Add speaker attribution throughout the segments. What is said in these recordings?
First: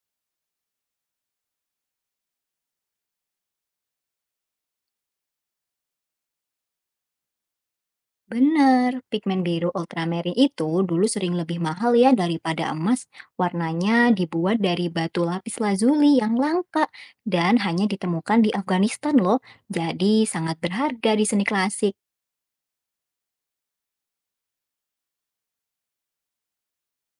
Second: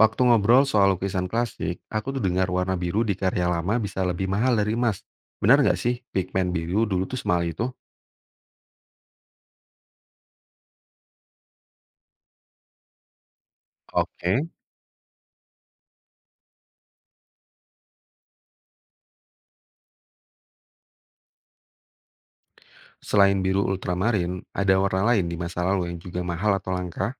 Speaker 1: Waktu ngobrol soal lukisan klasik, aku tuh dengar warna biru di karya lama bisa lebih mahal dari emas. Benar nggak sih pigmen biru dulu tuh semahal itu?
Speaker 2: Bener, pigmen biru ultramarine itu dulu sering lebih mahal ya daripada emas. Warnanya
Speaker 1: Oke.
Speaker 2: dibuat dari batu lapis lazuli yang langka dan hanya ditemukan di Afghanistan loh. Jadi sangat berharga di seni klasik.
Speaker 1: Selain biru ultramarin, ada warna lain di masa lalu yang juga mahal atau langka?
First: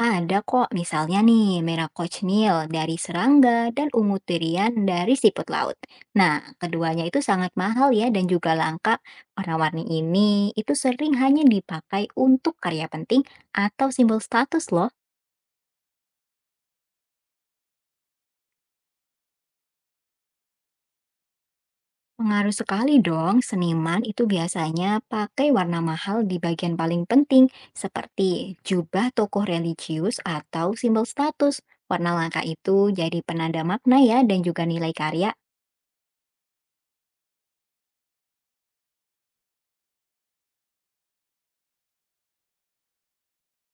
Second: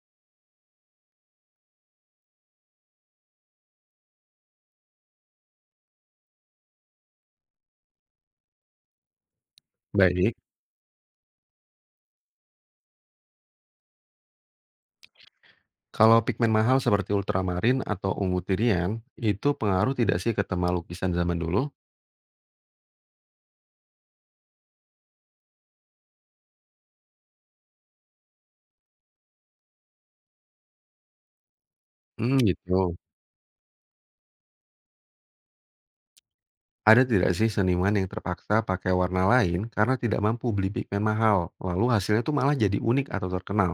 Speaker 2: Ada kok misalnya nih merah cochineal dari serangga dan ungu tirian dari siput laut. Nah, keduanya itu sangat mahal ya dan juga langka. Warna-warni
Speaker 1: Baik.
Speaker 2: ini itu sering hanya dipakai untuk karya penting atau simbol status loh.
Speaker 1: Kalau pigmen mahal seperti ultramarin atau ungu tirian, itu pengaruh tidak sih ke tema lukisan zaman dulu?
Speaker 2: Pengaruh sekali dong, seniman itu biasanya pakai warna mahal di bagian paling penting, seperti jubah tokoh religius atau simbol status. Warna
Speaker 1: Hmm,
Speaker 2: langka itu
Speaker 1: gitu.
Speaker 2: jadi penanda makna ya dan juga nilai karya.
Speaker 1: Ada tidak sih seniman yang terpaksa pakai warna lain karena tidak mampu beli pigmen mahal, lalu hasilnya tuh malah jadi unik atau terkenal?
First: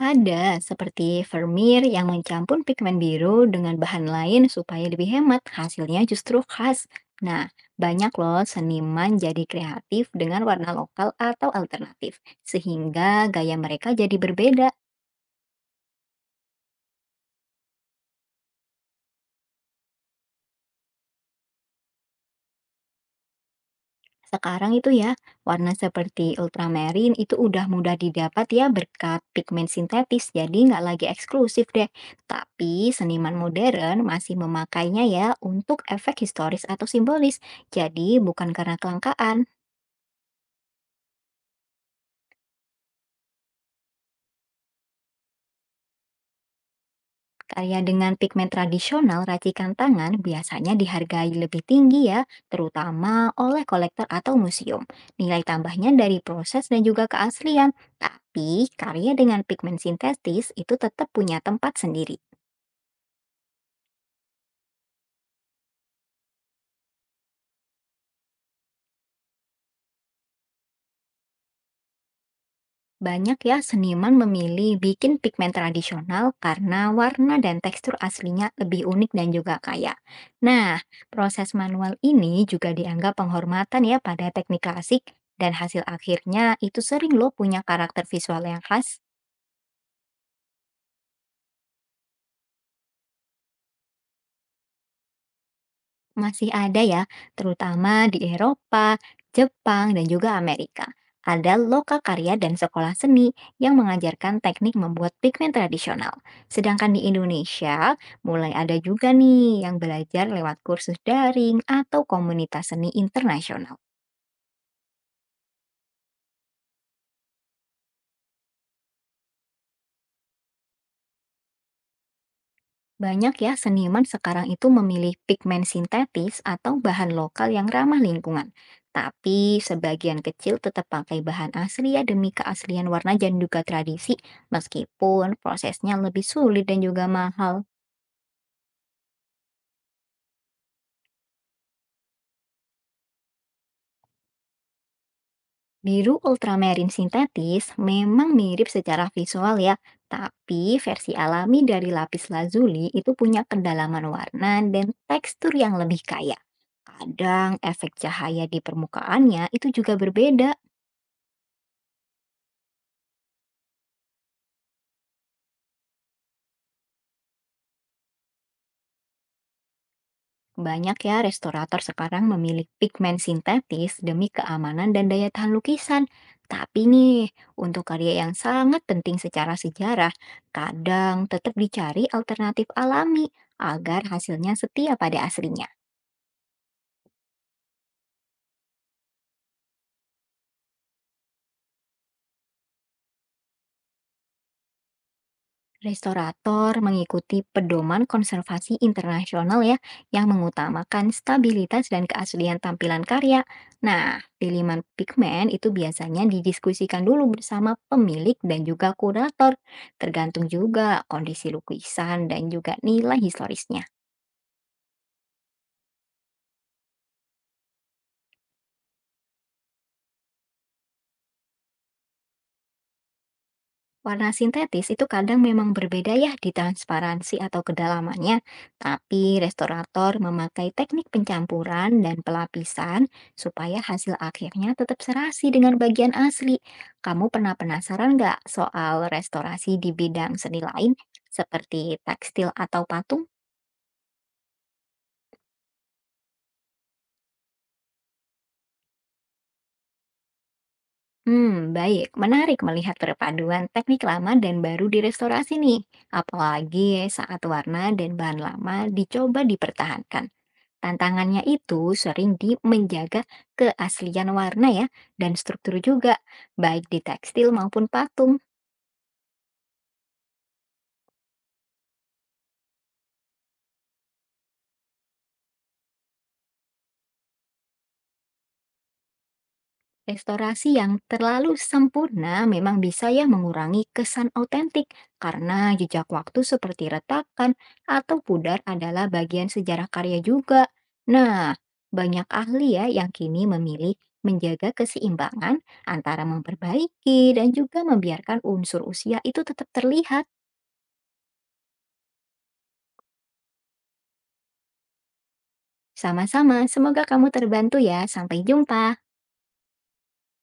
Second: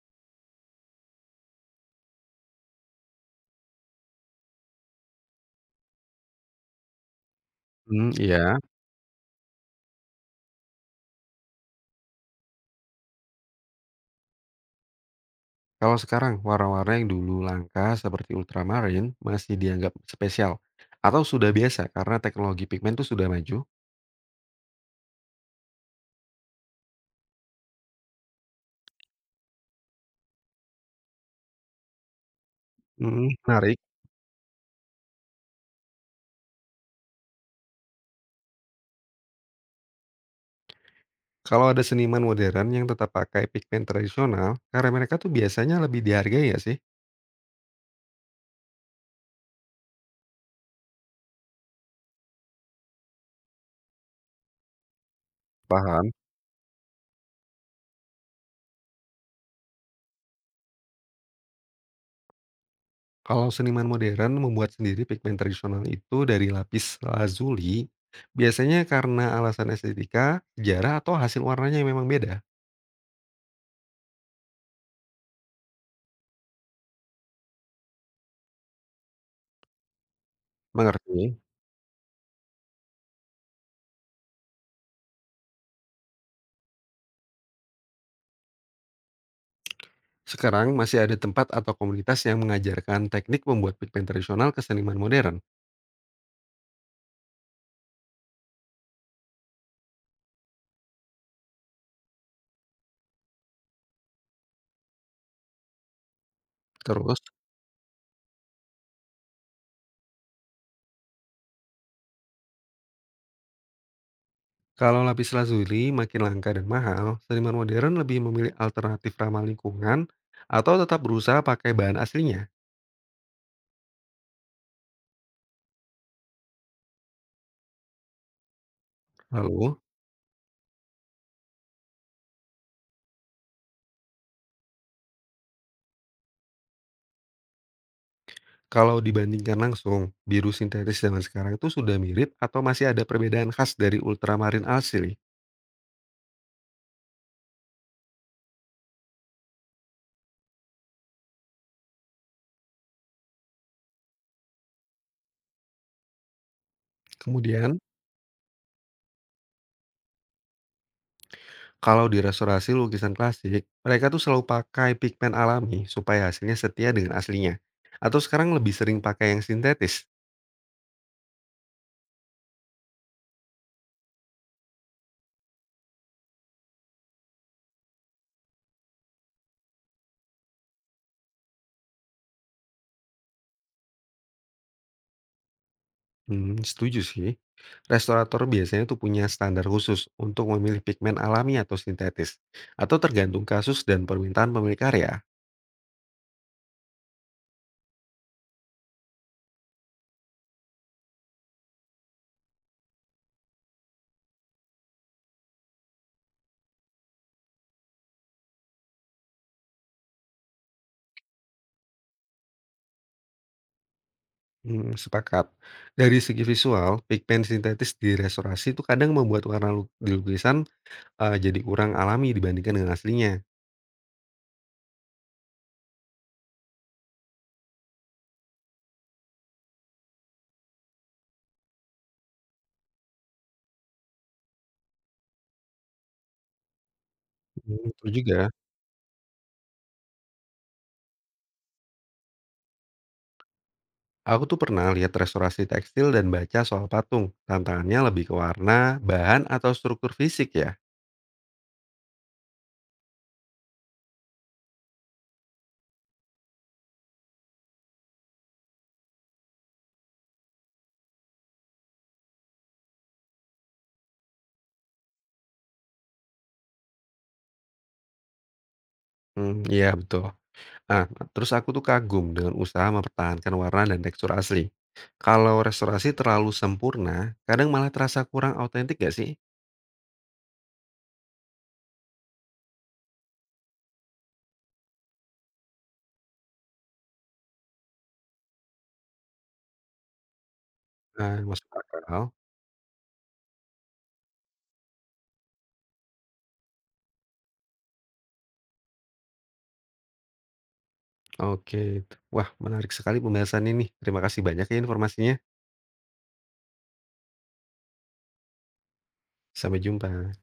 Speaker 2: Ada seperti Vermeer yang mencampur pigmen biru dengan bahan lain supaya lebih hemat, hasilnya justru khas. Nah,
Speaker 1: Hmm,
Speaker 2: banyak loh
Speaker 1: iya.
Speaker 2: seniman jadi kreatif dengan warna lokal atau alternatif, sehingga gaya mereka jadi berbeda.
Speaker 1: Kalau sekarang, warna-warna yang dulu langka seperti ultramarine masih dianggap spesial atau sudah biasa karena teknologi pigmen itu sudah maju.
Speaker 2: Sekarang itu ya, warna seperti ultramarine itu udah mudah didapat ya berkat pigmen sintetis, jadi nggak lagi eksklusif deh. Tapi
Speaker 1: Mhm,
Speaker 2: seniman
Speaker 1: menarik.
Speaker 2: modern masih memakainya ya untuk efek historis atau simbolis, jadi bukan karena kelangkaan.
Speaker 1: Kalau ada seniman modern yang tetap pakai pigmen tradisional, karya mereka tuh biasanya lebih dihargai ya sih?
Speaker 2: Karya dengan pigmen tradisional racikan tangan biasanya dihargai lebih tinggi ya, terutama oleh kolektor atau museum. Nilai tambahnya
Speaker 1: Paham.
Speaker 2: dari proses dan juga keaslian. Tapi, karya dengan pigmen sintetis itu tetap punya tempat sendiri.
Speaker 1: Kalau seniman modern membuat sendiri pigmen tradisional itu dari lapis lazuli, biasanya karena alasan estetika, sejarah, atau hasil warnanya yang memang beda.
Speaker 2: Banyak ya seniman memilih bikin pigmen tradisional karena warna dan tekstur aslinya lebih unik dan juga kaya. Nah,
Speaker 1: Mengerti?
Speaker 2: proses manual ini juga dianggap penghormatan ya pada teknik klasik dan hasil akhirnya itu sering loh punya karakter visual yang khas.
Speaker 1: Sekarang masih ada tempat atau komunitas yang mengajarkan teknik membuat pigmen tradisional ke seniman modern.
Speaker 2: Masih ada ya, terutama di Eropa, Jepang, dan juga Amerika. Ada loka karya dan sekolah seni yang mengajarkan teknik membuat pigmen tradisional. Sedangkan di
Speaker 1: Terus,
Speaker 2: Indonesia, mulai ada juga nih yang belajar lewat kursus daring atau komunitas seni internasional.
Speaker 1: kalau lapis lazuli makin langka dan mahal, seniman modern lebih memilih alternatif ramah lingkungan atau tetap berusaha pakai bahan aslinya.
Speaker 2: Banyak ya seniman sekarang itu memilih pigmen sintetis atau bahan lokal yang ramah lingkungan. Tapi
Speaker 1: Lalu,
Speaker 2: sebagian kecil tetap pakai bahan asli ya demi keaslian warna dan juga tradisi meskipun prosesnya lebih sulit dan juga mahal.
Speaker 1: kalau dibandingkan langsung, biru sintetis zaman sekarang itu sudah mirip atau masih ada perbedaan khas dari ultramarin asli.
Speaker 2: Biru ultramarine sintetis memang mirip secara visual ya, tapi versi alami dari lapis lazuli itu punya kedalaman warna dan tekstur yang lebih kaya. Kadang
Speaker 1: Kemudian,
Speaker 2: efek cahaya di permukaannya itu juga berbeda.
Speaker 1: kalau di restorasi lukisan klasik, mereka tuh selalu pakai pigmen alami supaya hasilnya setia dengan aslinya. Atau sekarang lebih sering pakai yang sintetis.
Speaker 2: Banyak ya restorator sekarang memilih pigmen sintetis demi keamanan dan daya tahan lukisan. Tapi nih, untuk karya yang sangat penting secara sejarah, kadang tetap dicari alternatif alami agar hasilnya setia pada aslinya.
Speaker 1: Hmm, setuju sih. Restorator biasanya tuh punya standar khusus untuk memilih pigmen alami atau sintetis. Atau tergantung kasus dan permintaan pemilik karya.
Speaker 2: Restorator mengikuti pedoman konservasi internasional ya, yang mengutamakan stabilitas dan keaslian tampilan karya. Nah, pilihan pigmen itu biasanya didiskusikan dulu bersama pemilik dan juga kurator, tergantung juga kondisi lukisan dan juga nilai historisnya.
Speaker 1: Hmm, sepakat. Dari segi visual, pigmen sintetis di restorasi itu kadang membuat warna di lukisan jadi kurang alami dibandingkan dengan aslinya.
Speaker 2: Warna sintetis itu kadang memang berbeda ya di transparansi atau kedalamannya, tapi restorator memakai teknik pencampuran dan pelapisan supaya hasil akhirnya tetap serasi dengan bagian asli. Kamu pernah
Speaker 1: Hmm, betul
Speaker 2: penasaran
Speaker 1: juga.
Speaker 2: nggak soal restorasi di bidang seni lain seperti tekstil atau patung?
Speaker 1: Aku tuh pernah lihat restorasi tekstil dan baca soal patung. Tantangannya lebih ke warna, bahan, atau struktur fisik ya?
Speaker 2: Hmm, baik. Menarik melihat perpaduan teknik lama dan baru di restorasi nih. Apalagi saat warna dan bahan lama dicoba dipertahankan. Tantangannya itu sering di menjaga keaslian warna ya, dan struktur juga, baik di tekstil maupun patung.
Speaker 1: Hmm, iya betul. Nah, terus aku tuh kagum dengan usaha mempertahankan warna dan tekstur asli. Kalau restorasi terlalu sempurna, kadang malah terasa kurang autentik gak sih?
Speaker 2: Restorasi yang terlalu sempurna memang bisa ya mengurangi kesan otentik, karena jejak waktu seperti retakan atau pudar adalah bagian sejarah karya juga.
Speaker 1: Nah,
Speaker 2: Nah,
Speaker 1: masuk akal.
Speaker 2: banyak ahli ya yang kini memilih menjaga keseimbangan antara memperbaiki dan juga membiarkan unsur usia itu tetap terlihat.
Speaker 1: Oke. Wah, menarik sekali pembahasan ini. Terima kasih banyak ya informasinya.
Speaker 2: Sama-sama, semoga kamu terbantu ya. Sampai jumpa.
Speaker 1: Sampai jumpa.